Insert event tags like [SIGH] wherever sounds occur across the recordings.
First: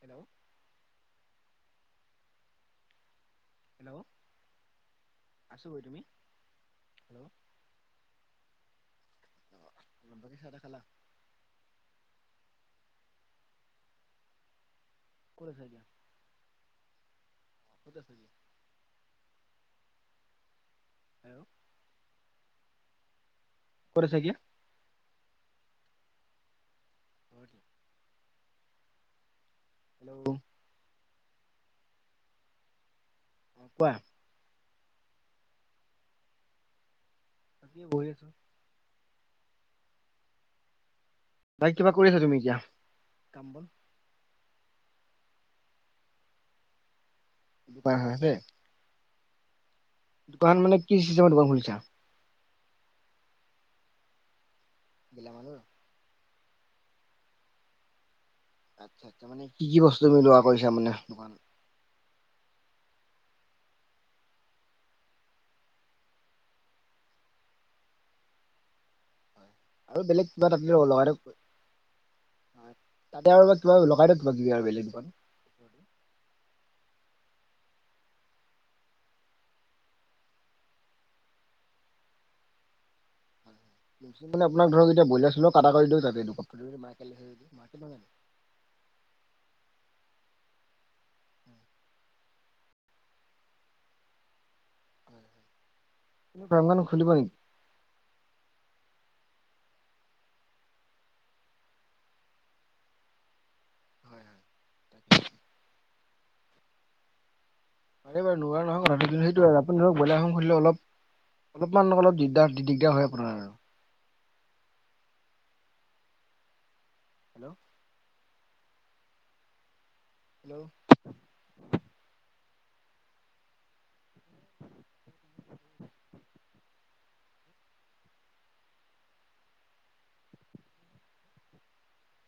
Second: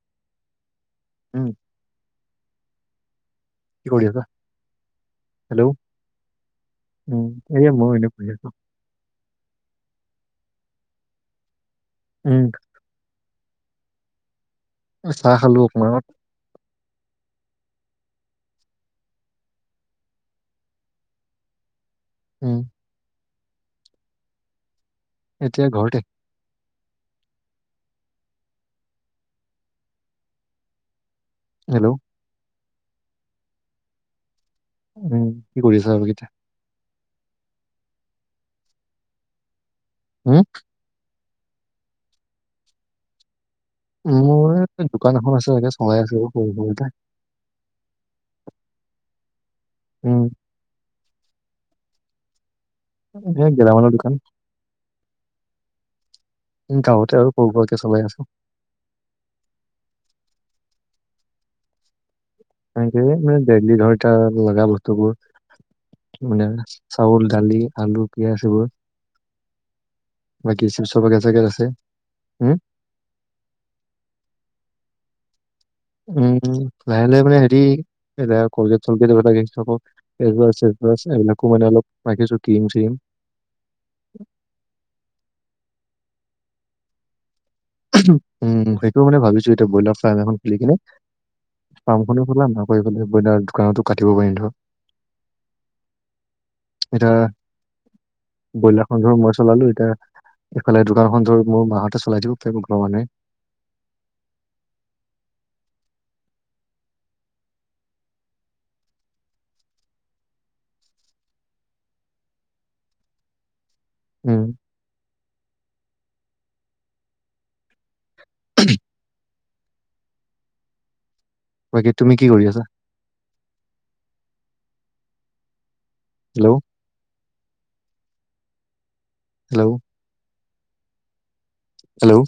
Hello উম কি hello কৰি আছা? আছো হেল্ল' গৈ তুমি হেল্ল' এয়া মই এনেই বঢ়ি আছো [UNINTELLIGIBLE] উম চাহ ক'ত খালো আছা এতিয়া? অকমানত আগত কত আছে আইও উম কত আছে একিয়া এতিয়া ঘৰতে ঘৰতে হেল্ল' হেল্ল' অ কোৱা উম কি কৰিছা বাকী এতিয়া চকিত বহি আছো। উম বাইক কিবা কৰি আছা তুমি এতিয়া কাম বন মোৰ দোকান এখন আছে তাকে চলাই আছে সৰু সৰুকে দোকান হৈ আছে উম দোকান মানে কি চিষ্টেমত দোকান খোলিছা। এই গেলা মালৰ দোকান। [UNINTELLIGIBLE] গাঁৱতে আৰু সৰু সুৰাকে চলাই আছোঁ। আচ্ছা কি বস্তু মিলোৱা কৰিছা মানে এংকৈ মানে ডেইেলি ধৰটা লগা বস্তুবোৰ মানে চাউল, দালি, আলু, পিয়াজ এইবোৰ। আৰু বেলেগ কিবা তাতে বাকী চিপছ্ লগাই পাকেট থৈ চাগে আছে, উম। তাতে আৰু কিবা লগাই দিয়ক কিবা কিবি আৰু বেলেগ দোকান উম লাহে লাহে মানে হেৰি এতি কলগেট চলগেট [UNINTELLIGIBLE] [UNINTELLIGIBLE] এইবিলাকো মানে অলপ ৰ্কিম চিম মানে আপোন ধৰক এতিয়া বইলাৰ চৈলাৰ কটা কৰি দিয়ক তাতে [UNINTELLIGIBLE] উম সেইটোও মানে ভাবিছো এতিয়া ব্ৰইলাৰ ফাৰ্ম এখন খোলি কিনে ফাৰ্ম খনো খোলাম নহলে ব্ৰইলাৰ দোকানতো কাটিব পাৰিম ধৰ। এনেই ফ্ৰামখন এতিয়া নুখুলিবা নি- ব্ৰইলাৰখন ধৰ মই চলালো এতিয়া এইফালে দোকানখন ধ মোৰ মাহঁতে চলাই দিওক তাকো ঘৰ মানুহে হয় হয় তাকে পাৰে বাৰু নোৱাৰা নহয় কথাটো কিন্তু সেইটো আপুনি ধৰক ব্ৰইলাৰ ফাৰ্ম খোলিলে অলপ অলপমান অলপ দিগদাৰ দি দিগদাৰ হয় আপোনাৰ। উম। হেল্ল' [UNINTELLIGIBLE] হেল্ল' বাকী তুমি কি কৰি আছা? Hello hello hello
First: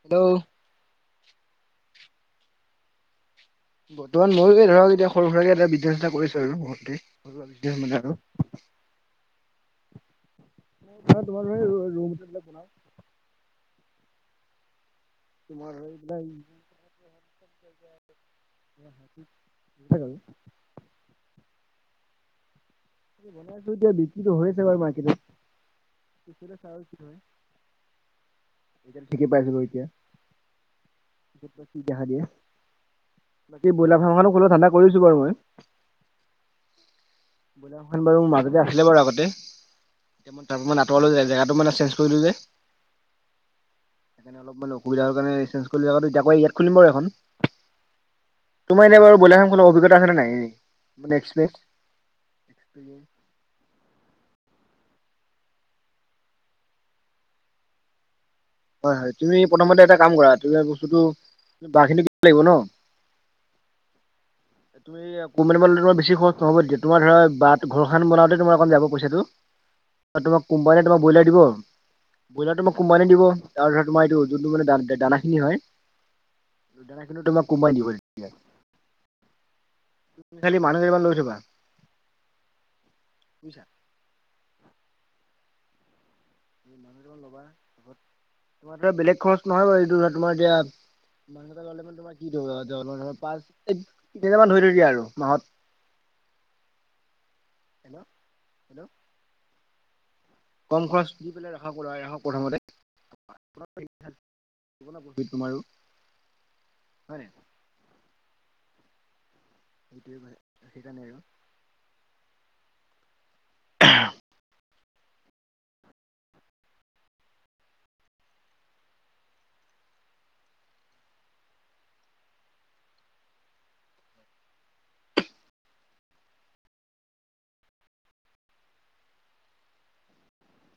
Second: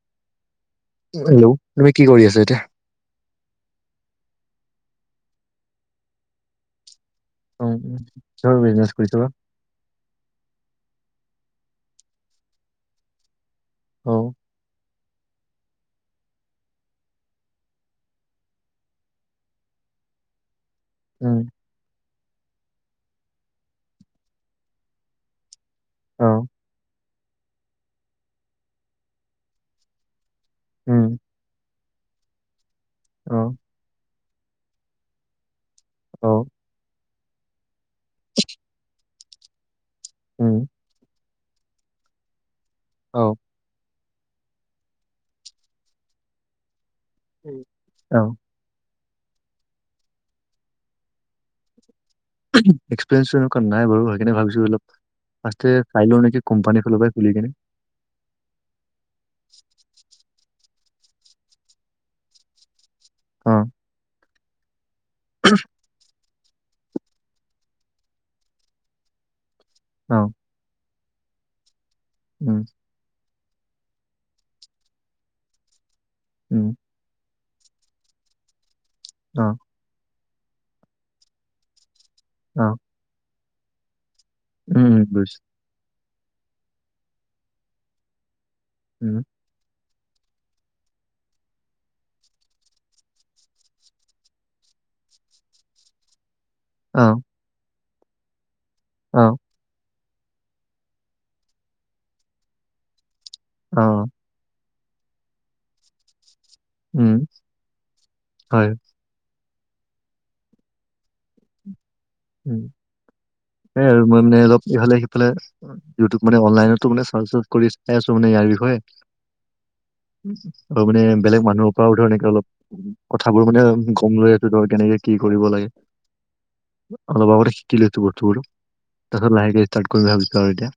hello hello তুমি কি কৰি আছা এতিয়া? বৰ্তমান ময়ো ধৰক এতিয়া সৰু সুৰাকে এটা বিজনেছ এটা কৰিছো আৰু ঘৰতেই। অ উ কিহৰ বিজনেছ কৰি বা? [UNINTELLIGIBLE] অ। তোমাৰ আৰু এইবিলাক [UNINTELLIGIBLE] [UNINTELLIGIBLE] উম। বনাইছো এতিয়া বিক্ৰী হৈ আছে বাৰু মাৰ্কেটত অ', পিছলৈ চাও কি হয়। এ ঠিকে পাইছো এতিয়া, উম, পিছত বা কি দেখা দিয়ে। অ। এই ব্ৰইলাৰ ফাৰ্ম এখনো খোলা ধাণ্ডা কৰিছো বাৰু মই। অ। ব্ৰইলা ফাৰ্ম খন বাৰু মাজতে আছিলে বাৰু আগতে উম, এতিয়া [UNINTELLIGIBLE] তলে জেগাতটো মানে চেঞ্জ কৰিলো যে। অ। মানে অসুবিধা হ'ল কাৰণে চেঞ্জ কৰিলো ইয়াত খুলিম বাৰু এখন। ওম অ। তোমাৰ এনে বাৰ ব্ৰইলাৰ ফ্ৰামখোলাৰ কোনো অভিজ্ঞতা আছে নাই? একস্পিৰেঞ্চ এক্সপিৰিয়েঞ্চ এ নাই বাৰু সেই কাৰনে ভাবিছো অলপ ফাষ্টে চাই লও নেকি, কোম্পানী ফলৰ পৰাই খুলি কিনে। হয় হয় তুমি প্ৰথমতে এটা কাম। কৰা তুমি বস্তুটো ব খিনি কিব লাগিব ন। অঁ। এটো এইয়া কোম্পানী পৰা ল'লে ত বেছি খৰচ নহবত দিয়াত তোমাৰ ধৰা বাট ঘৰখন বনাওঁতে তোমাৰ অকণ যাব পইচাটো অ', তোমাক কোম্পানীয়ে তোমাক ব্ৰইলাৰ দিব, উম, ব্ৰইলাৰ তোমাক কোম্প- ইমানে দিব আৰু তোমাৰ ধৰা এইটো যোনটো মানে দানা খিনি হয় উম দানা খিনি তোমাক কোম্পানীয়ে দিব তেতিয়া। অঁ তু খালি মানুহ কেইটামান লৈ থবা। অঁ বুইছা উম বুইছো। মাৰ বেলেগ খৰচ নহয় বাৰু এইটো ধ তোমাৰ এতিয়া। ম তোমাৰ প তি মান ধৰি ধৰি দিয়া আৰু মাহত অ। হেল্ল' হেল্ল' অ। কম খৰচ দি পেলাই ৰাখক ওলাই ৰাখক প্ৰথমতে। অঁ। প্ৰহিত তোমাৰো। উম হয় নাই হয়। সেইটোৱে সেইকাৰণে আৰু। উম হে আৰু মই মানে অলপ ইফালে সিফালে- ইউটিউব মানে অনলাইনতো মানে চাৰ কৰি চাই আছো মানে, ইয়াৰ বিষয়ে। আৰু মানে বেলেগ মানুহৰ পৰাও ধৰ এনেকে অলপ কথাবোৰ মানে গম লৈ আছো ধৰ কেনেকে কি কৰিব লাগে? অলপ আগতে শিকিলো তো বস্তুবোৰ তাৰপাছত লাহেকে ষ্টাৰত কৰিম বুলি ভাবিছোঁ আৰু এতিয়া।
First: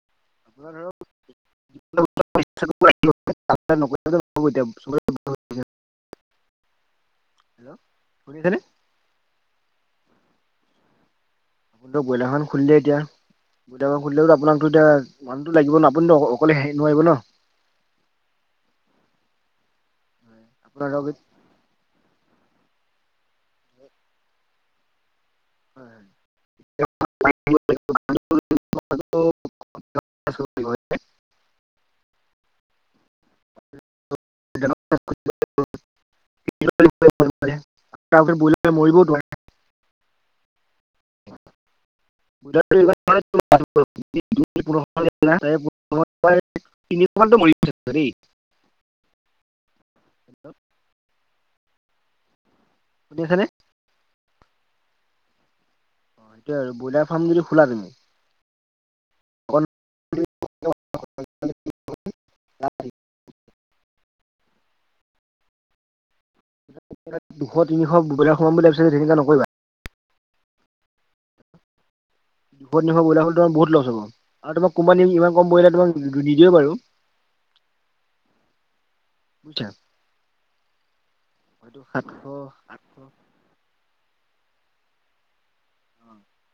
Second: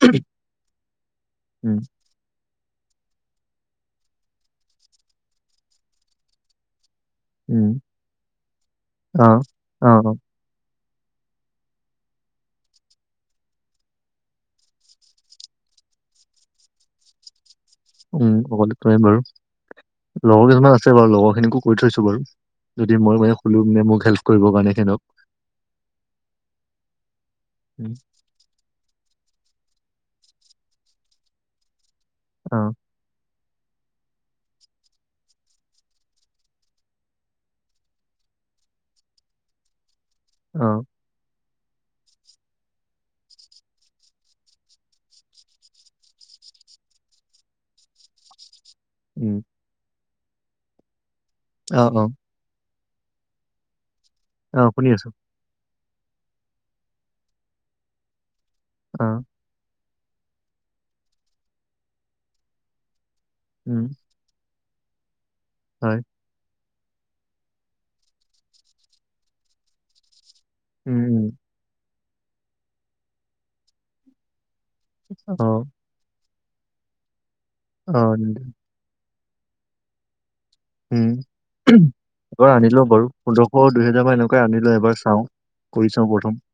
উ [UNINTELLIGIBLE] ব [UNINTELLIGIBLE] উম হেল্ল' শুনিছেনে? অঁ অঁ অঁ। ব ব্ৰলাৰখন খুলিলে এতিয়া বইলা ফাম খুলিলেও তিয়া মানুহতু লাগিব ন আপুনি তু অকলে হেৰি নোৱাৰিব ন। উম অকলে তু নোৱাৰি বাৰু লগৰ কিছুমান আপোনাৰ আছে ধৰক বাৰু লগৰ খিনিকো কৰি থৈছো বাৰু, যদি মই মানে খোলো মানে মোক হেল্প কৰিবৰ কাৰণে সেহতনক হয় হয়। উম। [UNINTELLIGIBLE] উম। ব মৰিবত [UNINTELLIGIBLE] উম গুজ [UNINTELLIGIBLE] তিনিশান মৰিছে। [UNINTELLIGIBLE] সৰি। উম। হেল্ল। অঁ অঁ। কোনি খানে? অ শুনি আছো। এটিয়া ব্ৰইলাৰ ফাৰ্ম যদি খলা তুমি- উম [UNINTELLIGIBLE] উম হয়। দুশ তিনিশ ব‌ইলা সোমাম বুলি ভাবিছা যদি তেনেকে নকৰিবা উম উম। দুশ তিনিশ বইলা হ'লে তোমাৰ বহুত লছ হ'ব। আৰু তোমাক কম্পেনীয়ে ইমান অ কম ব্ৰইলা তোমাক নিদিয়ে বাৰু অ নিদিয়ে। উঠা উম উম সাতশ এবাৰ আনিলো আঠশ অ বাৰু পোন্ধৰ শ দুহেজাৰ মান এনেকোৱাই আনি লৈ এবাৰ চাও কৰি চাও প্ৰথম।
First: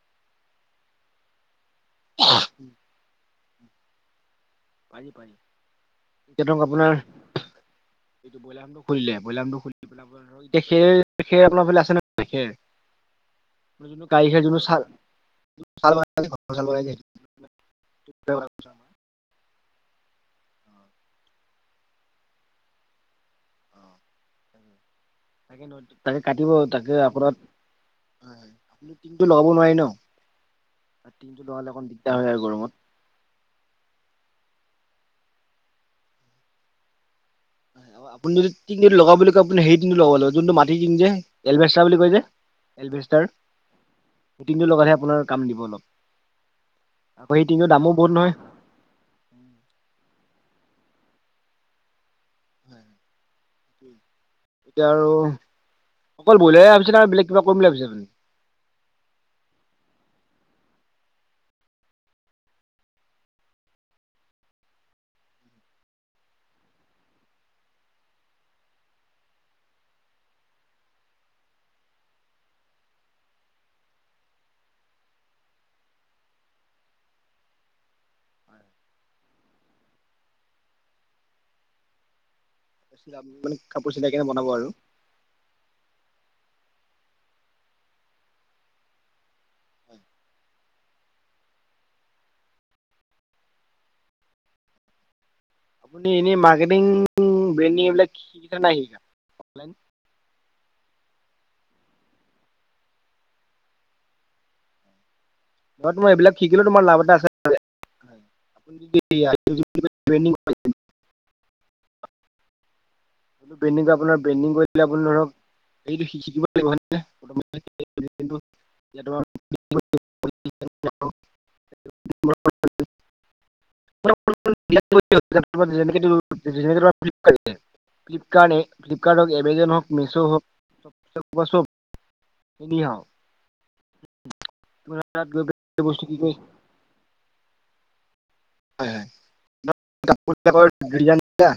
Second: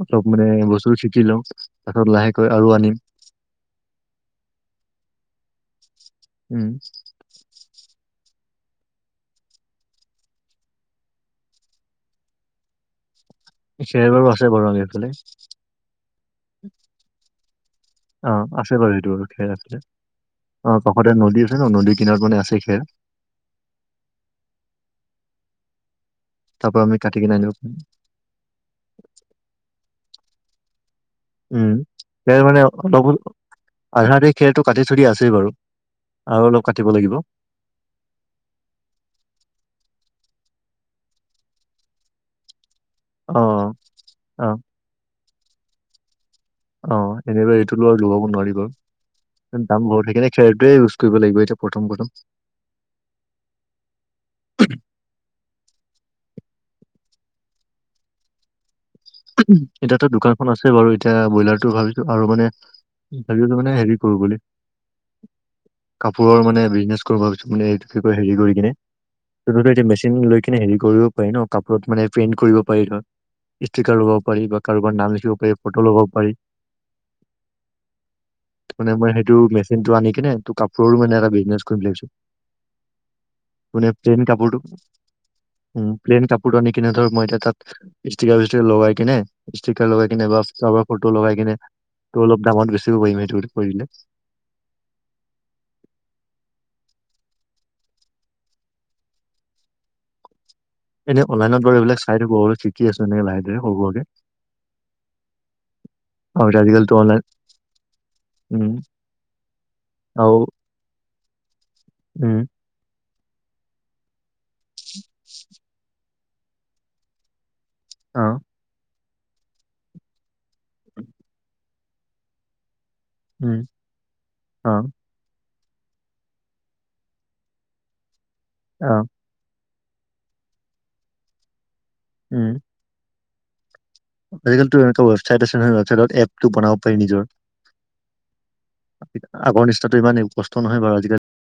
অলপ মানে বস্তুটো শিকি লও তাৰপাছত লাহেকৈ আৰু আনিম পাৰি পাৰি এতিয়া ধৰক উম আপোনাৰ এইটো ব্ৰইলাৰটো খুলিলে ব্ৰইলাৰটো খুলিলে এতিয়া খেৰ খেৰ আপোনাৰ ফালে আছে নাই খেৰ খেৰ বাৰু গাৰিখাৰ আছে যিটো বাৰু আমাৰ ছাল এইফালে ছাল বাকলি গুচাব লাগে অ আছে বাৰু সেইটো বাৰু খেৰ আছে অ কাষতে নদী আছে ন নদী কিনাৰত মানে আছে খেৰ তাকে তাকে কাটিব তাৰ পৰা তাকে আমি কাটি আপোনাৰ কিনে আনিব পাৰিম হয় হয় আপুনি টিনটো লগাব নোৱাৰি ন টিংটো লগালে উম অকণ দিগদাৰ হয় আৰু খেৰ মানে গৰমত। অলপ হলো আধা আধি খেৰটো কাটি থৈ দিয়া আছেই বাৰু আৰু অলপ কাটিব লাগিব আপুনি যদি টিং যদি লগাও বুলি কয় আপুনি সেই টিংটো লগব লাগিব যোনটো মাটি টিং যে এলভেষ্টা বুলি কয় যে এলভেষ্টাৰ অ অ টিনটো লগালেহে আপোনাৰ কাম দিব অলপ অ আকৌ সেই এনেবা টিংটোৰ এইটো দামো লোৱা বহুত আৰু লগাব নহয় নোৱাৰিবা দাম বহুত সেইকাৰনে খেৰটোৱে ইউজ কৰিব লাগিব এতিয়া প্ৰথম প্ৰথম হয় এতিয়া আৰু অকল ব্ৰইলাই ভাবিছে না বেলেগ কিবা কৰিম বুলি ভাবিছে আপুনি ওমহ এতিয়াতো দোকানখন আছে বাৰু এতিয়া ব্ৰইলাৰটো ভাবিছো আৰু মানে ভাবিলো মানে হেৰি কৰো বুলি কাপোৰৰ মানে বিজনেছ কৰো ভাবিছো মানে এইটো কি কয় হেৰি কৰি কিনে তহতো এ মেচিন লৈ কিনে হেৰি কৰিব পাৰি ন কাপোৰত মানে প্ৰিণ্ট কৰিব পাৰি ধৰ ষ্টিকাৰ লগাব পাৰি বা কাৰোবাৰ নাম লিখিব পাৰি ফটো লগাব পাৰি মানে মই সেইটো মেচিনটো আনি কিনে ত কাপোৰৰো মানে এটা বিজনেছ কৰিম বুলি ভাবিছো মানে কোনে কাপোৰ চিলাই প্লেন কেনে বনাব কাপোৰতো আৰু উ প্লেইন কাপোৰতো আনি কিনে ধৰ মই এতিয়া তাত ষ্টিকাৰ চিষ্টিকাৰ লগাই কিনে ষ্টিকাৰ লগাই কিনে বা কাৰোবাৰ ফটো লগাই কিনে ত অলপ দামত বেছিব পাৰিম সেইটো সেইটো কৰিলে আপুনি এনেই মাৰ্কেটিং ব্ৰেণ্ড নিউ এইবিলাক শিকা নাই শিকা নাই অফলাইন এনেই অনলাইনত বাৰু এইবিলাক চাই থাকো শিকি আছো এনেই লাহেকে সৰু সোৰাকে অ তোমাৰ এইবিলাক আৰু এতিয়া শিকিলো তোমাৰ আজিকালিতো লাভ এটা অনলাইন আছে উম আপুনি যদি আও ব্ৰেণ্ডিং কৰে উম ব্ৰেণ্ড নিউ আপোনাৰ ব্ৰেণ্ড নিউ কৰিলে আপুনি ধৰক এইটো শিকিব লাগিব ন [UNINTELLIGIBLE] [UNINTELLIGIBLE] অ উম অ কিবা দিলে নেকি তো কেইটকা ফ্লিপ কৰি দিলে ফ্লিপকাৰ্টে অ ফ্লিপকাৰ্ট হওক এমেজন হওক মিছো হওক চব উম নিনিঅ আজিকালিতো এনেকোৱা তাত গৈ ৱেবছাইট আছে নহয় পেলাই বস্তু কি ৱেবছাইতত কৰি এপটো বনাব পাৰি নিজৰ হয় হয় আগৰ নিচিনাটো ইমান কষ্ট নহয় বাৰু আজিকালি কিয়